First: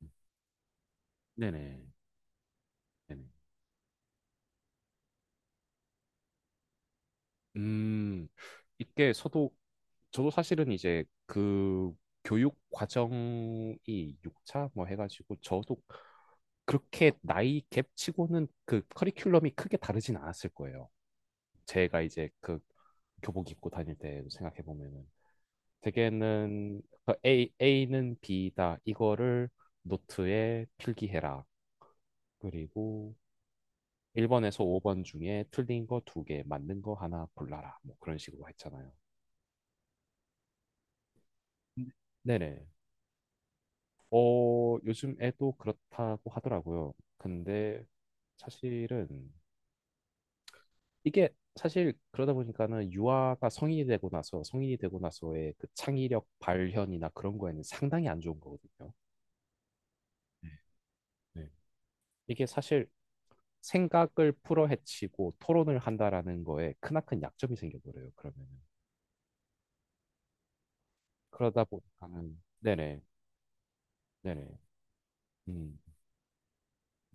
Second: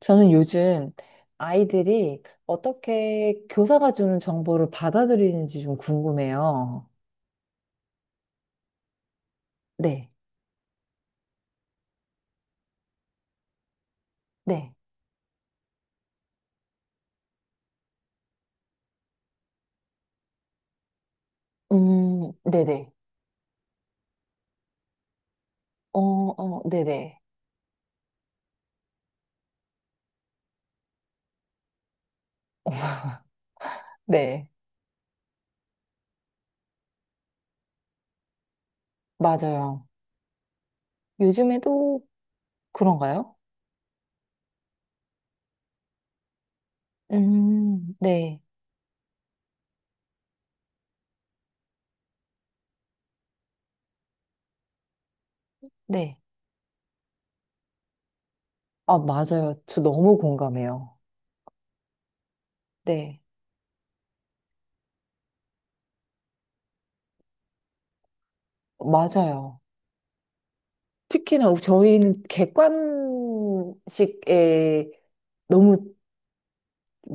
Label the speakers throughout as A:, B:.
A: 저는 요즘
B: 네네.
A: 아이들이
B: 네네.
A: 어떻게 교사가 주는 정보를 받아들이는지 좀 궁금해요.
B: 음, 이게 저도,
A: 네,
B: 저도 사실은 이제 그 교육 과정이 6차
A: 네.
B: 뭐 해가지고 저도 그렇게 나이 갭 치고는 그 커리큘럼이 크게 다르진 않았을 거예요. 제가 이제 그
A: 네네.
B: 교복 입고 다닐 때 생각해 보면은
A: 어, 어,
B: 대개는 그
A: 네네.
B: A는 B다. 이거를 노트에 필기해라. 그리고
A: 네,
B: 1번에서 5번 중에 틀린 거 두 개, 맞는 거 하나 골라라. 뭐 그런 식으로 했잖아요.
A: 맞아요.
B: 네.
A: 요즘에도
B: 네네.
A: 그런가요?
B: 요즘 애도 그렇다고 하더라고요. 근데
A: 네,
B: 사실은 이게 사실 그러다 보니까는 유아가 성인이 되고 나서의 그
A: 네.
B: 창의력 발현이나 그런 거에는 상당히 안 좋은 거거든요.
A: 아, 맞아요. 저 너무
B: 네.
A: 공감해요.
B: 네. 이게 사실
A: 네,
B: 생각을 풀어헤치고 토론을 한다라는 거에 크나큰 약점이 생겨버려요. 그러면은
A: 맞아요. 특히나
B: 그러다
A: 저희는
B: 보니까는 네네 네네
A: 객관식에
B: 음.
A: 너무,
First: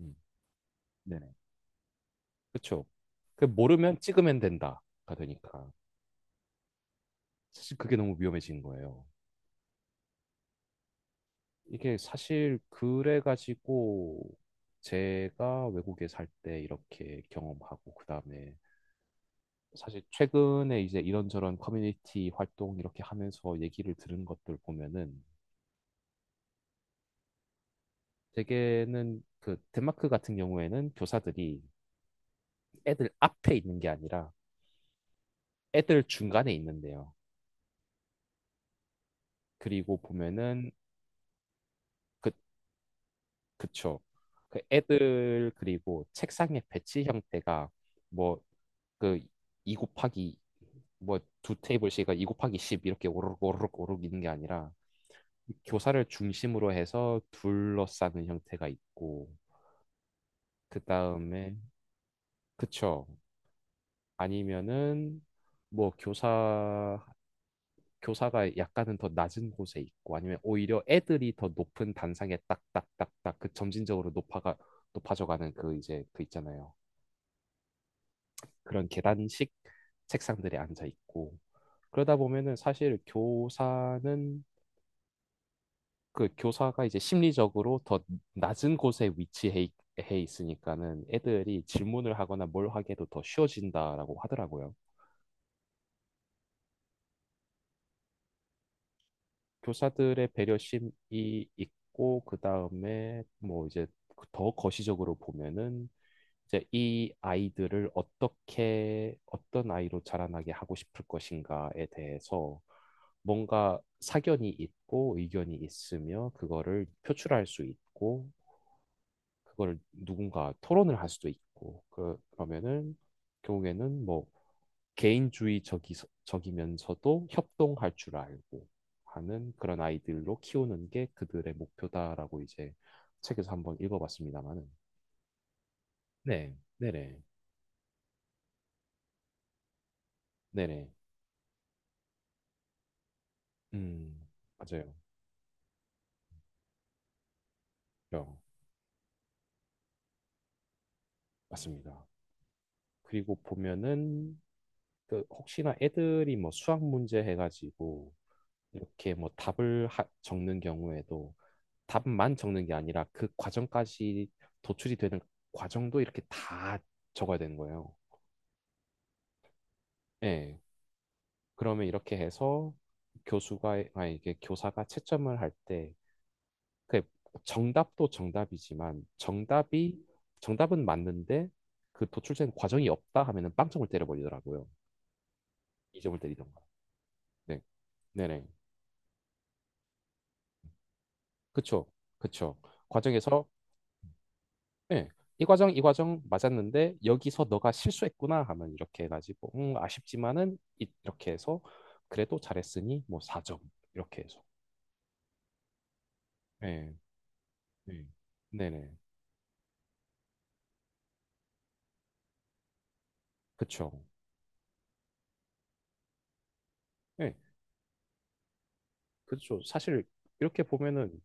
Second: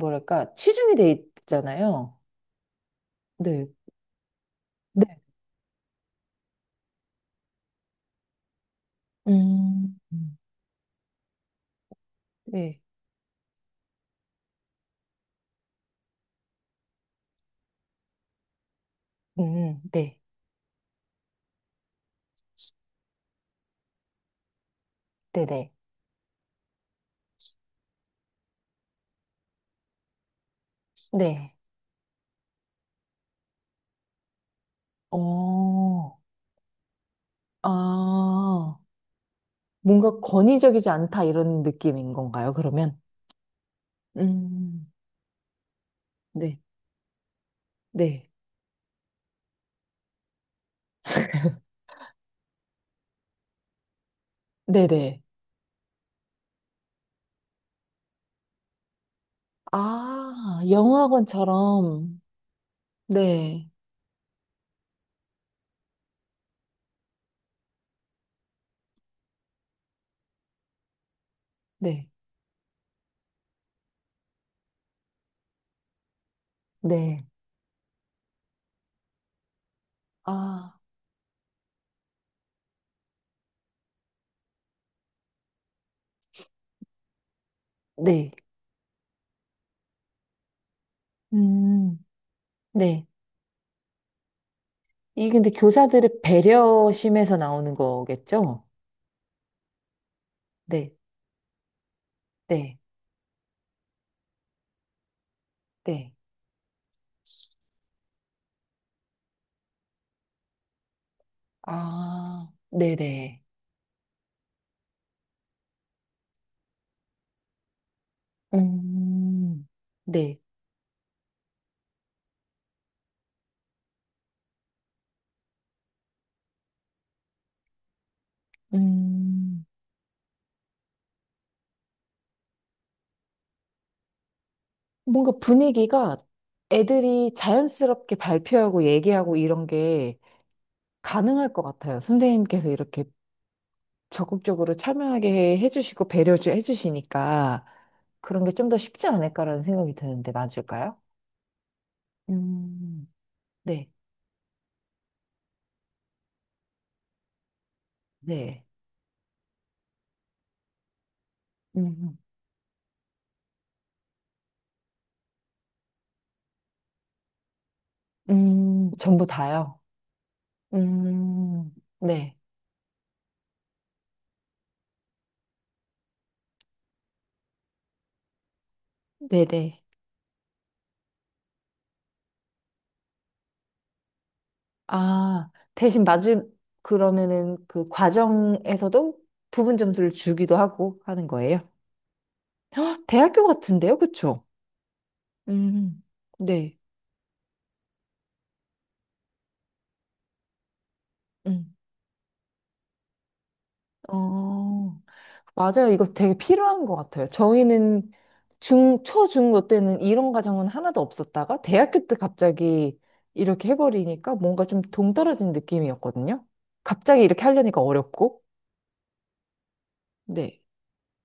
B: 음.
A: 치중이 돼
B: 네네.
A: 있잖아요.
B: 그쵸? 그
A: 네.
B: 모르면 찍으면 된다가 되니까 사실 그게 너무 위험해진 거예요.
A: 음,
B: 이게 사실
A: 네.
B: 그래가지고 제가 외국에 살 때 이렇게 경험하고 그다음에 사실
A: 네,
B: 최근에 이제 이런저런 커뮤니티 활동 이렇게 하면서 얘기를 들은 것들 보면은
A: 네네,
B: 대개는 그 덴마크 같은 경우에는
A: 네.
B: 교사들이 애들 앞에 있는 게 아니라 애들
A: 어,
B: 중간에 있는데요.
A: 아,
B: 그리고
A: 뭔가
B: 보면은
A: 권위적이지 않다 이런 느낌인
B: 그
A: 건가요, 그러면?
B: 그쵸. 그
A: 음,
B: 애들 그리고
A: 네.
B: 책상의 배치 형태가
A: 네.
B: 뭐 그 2 곱하기 뭐 두 테이블씩이2 곱하기 10 이렇게 오르륵 오르륵 오르륵 있는 게 아니라
A: 네네.
B: 교사를 중심으로 해서 둘러싸는 형태가 있고
A: 아,
B: 그 다음에
A: 영어학원처럼.
B: 그쵸.
A: 네,
B: 아니면은 뭐 교사가 약간은 더 낮은 곳에 있고 아니면 오히려 애들이 더 높은
A: 네,
B: 단상에 딱딱딱딱 그 점진적으로 높아가 높아져가는 그 이제 그 있잖아요.
A: 네.
B: 그런 계단식 책상들에
A: 아,
B: 앉아 있고 그러다 보면은 사실 교사는 그 교사가 이제 심리적으로 더
A: 네.
B: 낮은 곳에 해 있으니까는 애들이
A: 음,
B: 질문을 하거나 뭘
A: 네.
B: 하게도 더 쉬워진다라고 하더라고요.
A: 이게 근데 교사들의 배려심에서 나오는 거겠죠?
B: 교사들의
A: 네,
B: 배려심이 있고 그
A: 네,
B: 다음에 뭐 이제 더 거시적으로 보면은
A: 네.
B: 이제 이 아이들을 어떻게 어떤 아이로 자라나게 하고 싶을 것인가에
A: 아,
B: 대해서
A: 네네.
B: 뭔가 사견이 있고 의견이 있으며 그거를 표출할 수 있고
A: 음,
B: 그걸
A: 네.
B: 누군가 토론을 할 수도 있고 그러면은 결국에는 뭐 개인주의적이면서도 협동할 줄 알고 하는
A: 음,
B: 그런 아이들로 키우는 게 그들의 목표다라고 이제 책에서 한번 읽어봤습니다만은
A: 뭔가 분위기가
B: 네, 네네,
A: 애들이 자연스럽게 발표하고 얘기하고 이런 게
B: 네네.
A: 가능할 것 같아요. 선생님께서 이렇게
B: 음,
A: 적극적으로
B: 맞아요.
A: 참여하게 해주시고 배려해 주시니까
B: 어,
A: 그런 게 좀 더 쉽지 않을까라는 생각이 드는데 맞을까요?
B: 맞습니다.
A: 음,
B: 그리고
A: 네,
B: 보면은 그 혹시나 애들이 뭐 수학 문제 해가지고
A: 네.
B: 이렇게 뭐 적는 경우에도
A: 음,
B: 답만 적는 게 아니라 그 과정까지 도출이 되는 과정도 이렇게 다 적어야 되는 거예요.
A: 전부 다요.
B: 예.
A: 음,
B: 그러면 이렇게
A: 네,
B: 해서 교수가, 아, 이게 교사가 채점을 할때 그 정답도 정답이지만
A: 네네.
B: 정답이 정답은 맞는데 그 도출된 과정이 없다 하면은 빵점을 때려버리더라고요.
A: 아, 대신
B: 이점을
A: 맞을,
B: 때리던가.
A: 그러면은
B: 네,
A: 그
B: 네네.
A: 과정에서도 부분 점수를 주기도 하고 하는 거예요?
B: 그쵸, 그쵸.
A: 헉, 대학교
B: 과정에서
A: 같은데요? 그쵸?
B: 네, 이 과정 이
A: 음,
B: 과정
A: 네.
B: 맞았는데 여기서 너가 실수했구나 하면 이렇게 해가지고 아쉽지만은 이렇게 해서
A: 음.
B: 그래도 잘했으니 뭐 4점 이렇게 해서.
A: 어, 맞아요. 이거 되게 필요한 것
B: 네,
A: 같아요.
B: 네,
A: 저희는
B: 네네.
A: 중, 초, 중고 때는 이런 과정은 하나도 없었다가 대학교 때 갑자기 이렇게
B: 그쵸.
A: 해버리니까 뭔가 좀 동떨어진 느낌이었거든요. 갑자기
B: 네,
A: 이렇게 하려니까 어렵고.
B: 그쵸. 사실
A: 네.
B: 이렇게 보면은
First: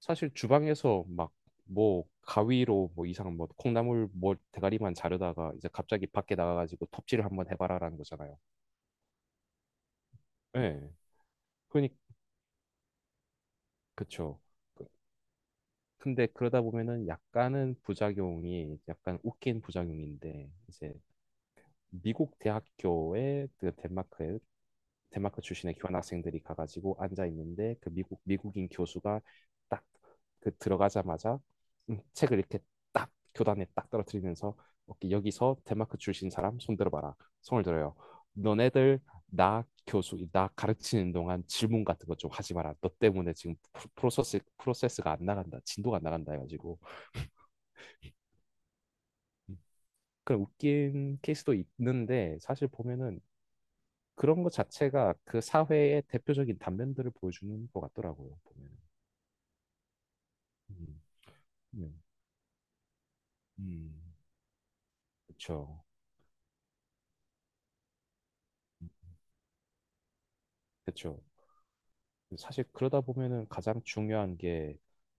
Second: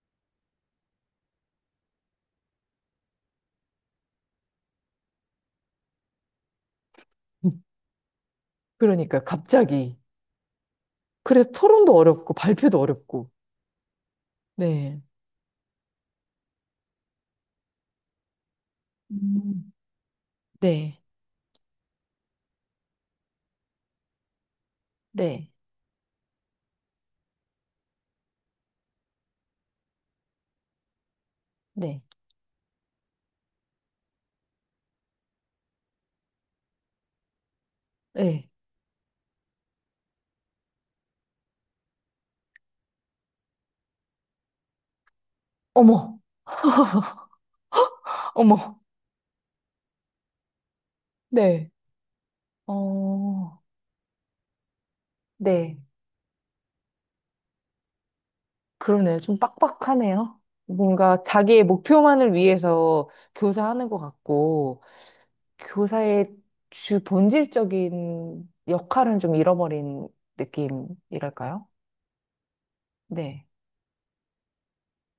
B: 사실 주방에서 막 뭐 가위로 뭐 이상 뭐 콩나물 뭐 대가리만 자르다가 이제 갑자기 밖에 나가가지고 톱질을 한번
A: 음,
B: 해봐라라는 거잖아요.
A: 그러니까요. 갑자기.
B: 예.
A: 그래서
B: 그러니
A: 토론도 어렵고 발표도 어렵고.
B: 그쵸. 그-
A: 네.
B: 근데 그러다 보면은 약간은 부작용이 약간 웃긴
A: 음,
B: 부작용인데 이제
A: 네,
B: 미국 대학교에 그 덴마크
A: 네,
B: 출신의 교환학생들이 가가지고 앉아 있는데 그 미국인 교수가 딱 그 들어가자마자
A: 네.
B: 책을 이렇게 딱 교단에 딱 떨어뜨리면서 오케이, 여기서 덴마크 출신 사람 손 들어봐라 손을 들어요
A: 네.
B: 너네들 나 가르치는 동안 질문 같은 거 좀 하지 마라 너 때문에 지금 프로세스가 안 나간다 진도가 안
A: 어머,
B: 나간다 해가지고
A: 어머,
B: 음, 그런 웃긴 케이스도
A: 네.
B: 있는데 사실 보면은
A: 어,
B: 그런 것 자체가 그
A: 네.
B: 사회의 대표적인 단면들을 보여주는 것 같더라고요, 보면은.
A: 그러네요. 좀 빡빡하네요.
B: 음,
A: 뭔가 자기의
B: 음,
A: 목표만을 위해서 교사하는
B: 음,
A: 것 같고,
B: 그쵸.
A: 교사의 주 본질적인
B: 음,
A: 역할은 좀 잃어버린
B: 그쵸.
A: 느낌이랄까요?
B: 사실 그러다
A: 네,
B: 보면은 가장 중요한 게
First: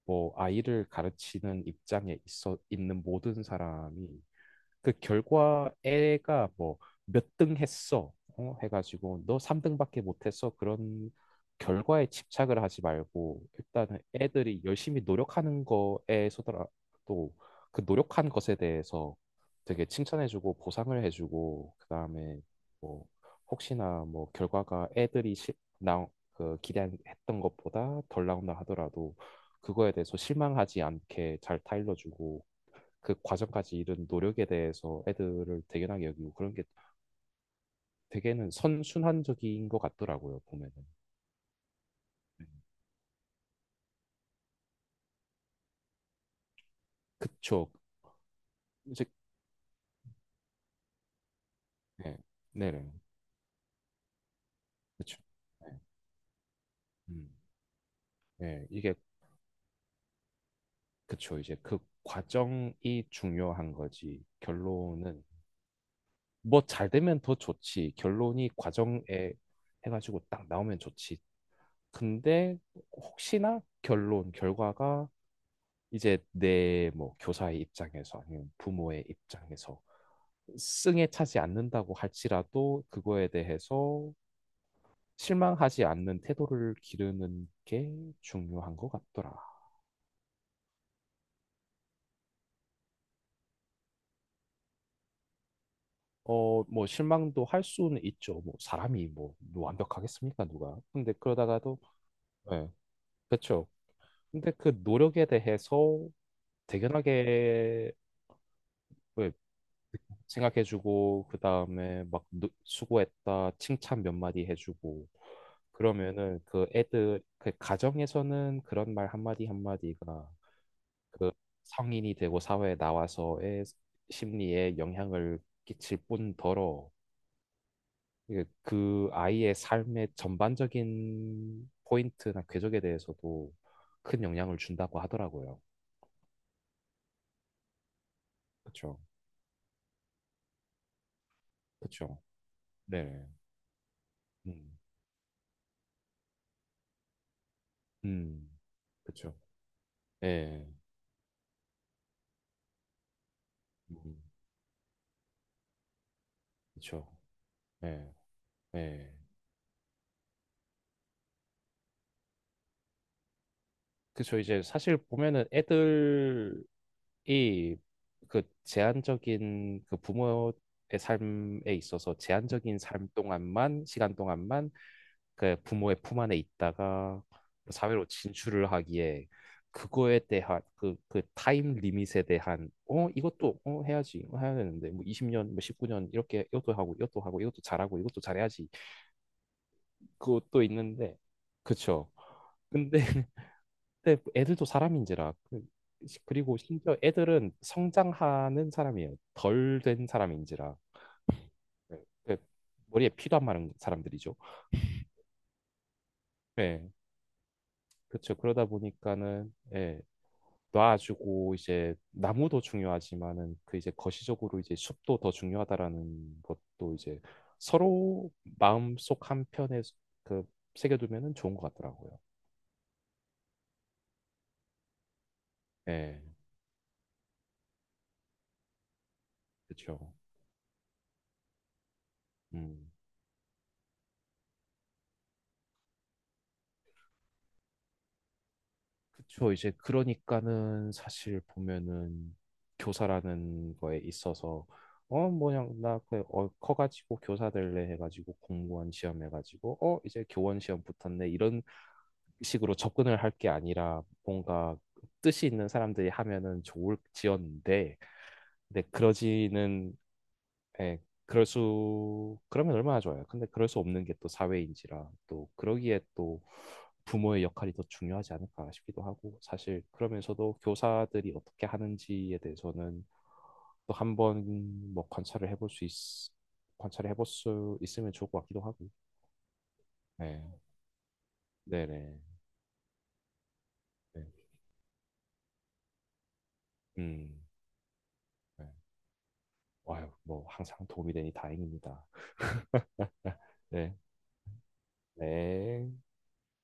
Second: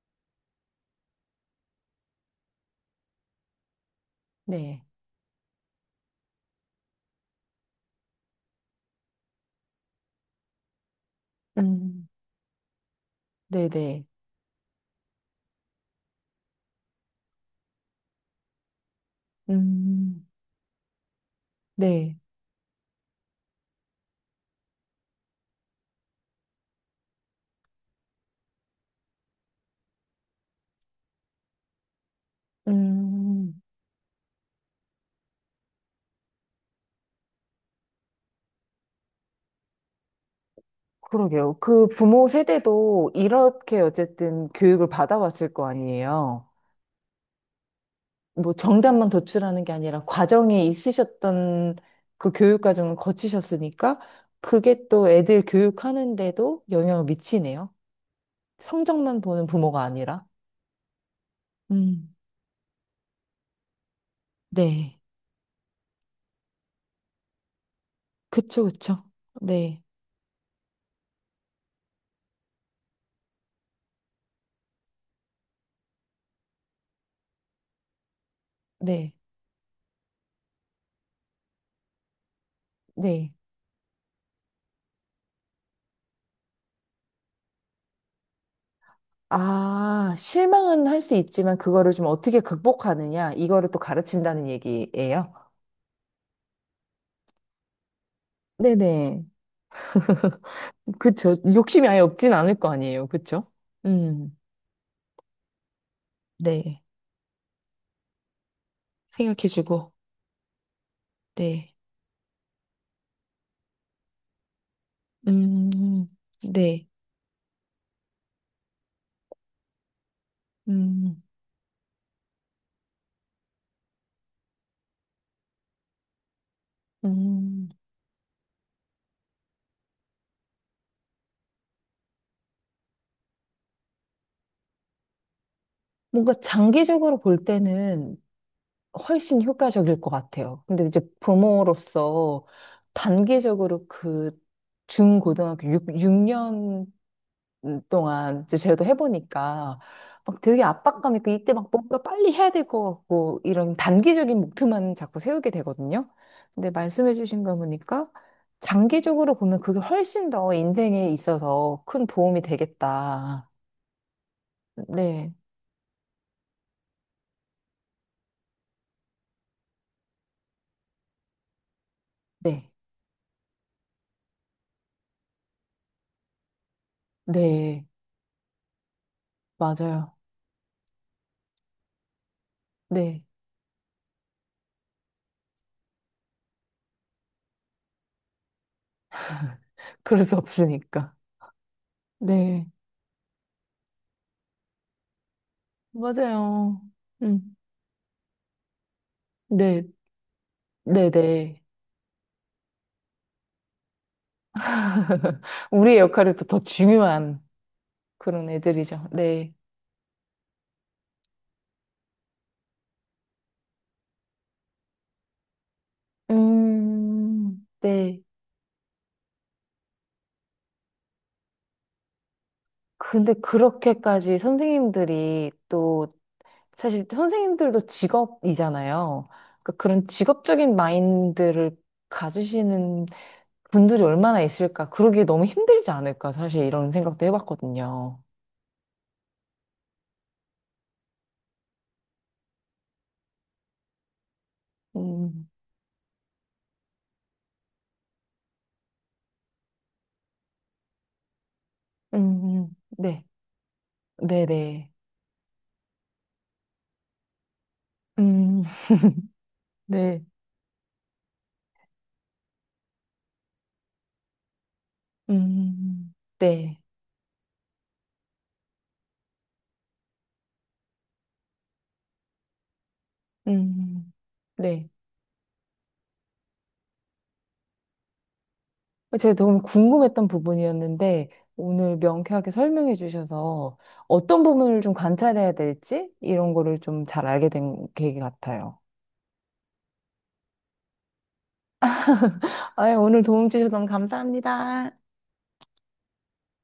B: 뭐 아이를 가르치는 입장에 있어 있는 모든 사람이
A: 네.
B: 그 결과 애가 뭐 몇 등 했어 어? 해가지고 너 3등밖에 못했어 그런 결과에
A: 음,
B: 집착을 하지 말고
A: 네
B: 일단은
A: 네.
B: 애들이 열심히 노력하는 거에서더라도 그 노력한 것에 대해서 되게
A: 음,
B: 칭찬해주고 보상을 해주고
A: 네.
B: 그다음에 뭐 혹시나 뭐 결과가 애들이 나, 그 기대했던 것보다 덜 나온다 하더라도 그거에 대해서 실망하지 않게 잘 타일러주고 그
A: 음.
B: 과정까지 이른 노력에 대해서 애들을 대견하게 여기고 그런 게 되게는 선순환적인 것 같더라고요, 보면은.
A: 그러게요. 그 부모
B: 네.
A: 세대도 이렇게 어쨌든 교육을 받아왔을 거 아니에요.
B: 그쵸.
A: 뭐
B: 이제,
A: 정답만 도출하는 게 아니라 과정이 있으셨던
B: 네.
A: 그 교육
B: 네네.
A: 과정을 거치셨으니까 그게 또
B: 그쵸.
A: 애들
B: 네.
A: 교육하는데도 영향을
B: 음.
A: 미치네요.
B: 네. 이게,
A: 성적만 보는 부모가 아니라.
B: 그쵸. 이제 그
A: 음,
B: 과정이 중요한 거지.
A: 네.
B: 결론은, 뭐 잘 되면 더 좋지. 결론이
A: 그쵸,
B: 과정에
A: 그쵸. 네,
B: 해가지고 딱 나오면 좋지. 근데 혹시나 결과가 이제 내 뭐 교사의 입장에서 아니면 부모의
A: 네,
B: 입장에서 승에 차지 않는다고 할지라도 그거에
A: 네.
B: 대해서 실망하지 않는 태도를 기르는 게 중요한 것 같더라.
A: 아, 실망은 할 수 있지만 그거를 좀 어떻게 극복하느냐, 이거를 또 가르친다는 얘기예요.
B: 뭐 실망도 할 수는 있죠. 뭐 사람이
A: 네네.
B: 뭐 완벽하겠습니까, 누가? 근데
A: 그쵸.
B: 그러다가도
A: 욕심이 아예 없진 않을
B: 예,
A: 거 아니에요. 그쵸?
B: 그렇죠.
A: 음,
B: 근데 그 노력에 대해서
A: 네.
B: 대견하게 예,
A: 생각해주고,
B: 생각해주고 그
A: 네.
B: 다음에 막 수고했다 칭찬 몇 마디 해주고
A: 음,
B: 그러면은 그
A: 네.
B: 애들 그 가정에서는 그런 말 한마디 한마디가
A: 음,
B: 그 성인이 되고 사회에 나와서의 심리에 영향을 끼칠 뿐더러
A: 음.
B: 이게 그 아이의 삶의 전반적인 포인트나 궤적에 대해서도 큰 영향을 준다고 하더라고요.
A: 뭔가 장기적으로 볼 때는
B: 그렇죠,
A: 훨씬 효과적일 것 같아요. 근데 이제
B: 그렇죠.
A: 부모로서
B: 네,
A: 단기적으로 그
B: 음,
A: 중고등학교 6, 동안
B: 음,
A: 이제 저도
B: 그렇죠.
A: 해보니까 막 되게
B: 예.
A: 압박감 있고 이때 막 뭔가 빨리 해야 될 것 같고 이런
B: 음.
A: 단기적인 목표만 자꾸 세우게 되거든요. 근데
B: 그쵸.
A: 말씀해주신 거 보니까
B: 예, 예.
A: 장기적으로 보면 그게 훨씬 더 인생에 있어서 큰 도움이 되겠다.
B: 그쵸. 이제 사실
A: 네,
B: 보면은 애들이 그 제한적인 그 부모의 삶에 있어서
A: 네,
B: 제한적인 삶 동안만, 시간 동안만 그 부모의 품 안에 있다가
A: 네,
B: 사회로 진출을 하기에
A: 맞아요.
B: 그거에 대한 그 타임 리밋에 대한 어
A: 네,
B: 이것도 어 해야지 어, 해야 되는데 뭐 20년 뭐 19년 이렇게 이것도 하고 이것도 하고 이것도 잘하고 이것도 잘해야지
A: 그럴 수
B: 그것도
A: 없으니까.
B: 있는데 그쵸
A: 네,
B: 근데 근데 애들도 사람인지라 그리고
A: 맞아요.
B: 심지어 애들은
A: 음,
B: 성장하는 사람이에요. 덜
A: 네,
B: 된 사람인지라
A: 네, 네.
B: 네, 그 머리에 피도 안 마른 사람들이죠.
A: 우리의 역할이 또 더
B: 네,
A: 중요한
B: 그렇죠.
A: 그런
B: 그러다
A: 애들이죠.
B: 보니까는
A: 네.
B: 예, 놔주고 이제 나무도 중요하지만은 그 이제 거시적으로 이제 숲도 더 중요하다라는 것도 이제
A: 네.
B: 서로 마음속 한편에 그 새겨두면은 좋은 것 같더라고요.
A: 근데 그렇게까지 선생님들이 또,
B: 예,
A: 사실 선생님들도 직업이잖아요. 그러니까
B: 그렇죠.
A: 그런 직업적인 마인드를
B: 음.
A: 가지시는 분들이 얼마나 있을까. 그러기 너무 힘들지 않을까. 사실 이런 생각도 해봤거든요.
B: 그쵸. 이제 그러니까는 사실 보면은 교사라는 거에 있어서 어
A: 음,
B: 뭐냐 나그어 커가지고 교사 될래 해가지고 공무원 시험 해가지고 어 이제 교원 시험 붙었네 이런 식으로 접근을
A: 네.
B: 할 게 아니라 뭔가
A: 네네.
B: 뜻이 있는 사람들이 하면은 좋을지언데
A: 음,
B: 근데 그러지는
A: 네.
B: 예, 그럴 수, 그러면 얼마나 좋아요. 근데 그럴 수 없는 게 또 사회인지라
A: 음,
B: 또
A: 음,
B: 그러기에
A: 음.
B: 또
A: 네.
B: 부모의 역할이 더 중요하지 않을까 싶기도 하고 사실 그러면서도 교사들이 어떻게 하는지에 대해서는
A: 음, 음,
B: 또
A: 음. 네.
B: 한번 뭐 관찰을 해볼 수 있으면 좋을 것 같기도 하고.
A: 제가 너무 궁금했던
B: 네,
A: 부분이었는데 오늘
B: 네네.
A: 명쾌하게 설명해 주셔서
B: 네.
A: 어떤 부분을 좀 관찰해야 될지 이런 거를 좀 잘
B: 음,
A: 알게 된 계기
B: 네.
A: 같아요.
B: 아유, 뭐 항상 도움이 되니 다행입니다.
A: 아유, 오늘 도움 주셔서 너무
B: 네,
A: 감사합니다.
B: 네.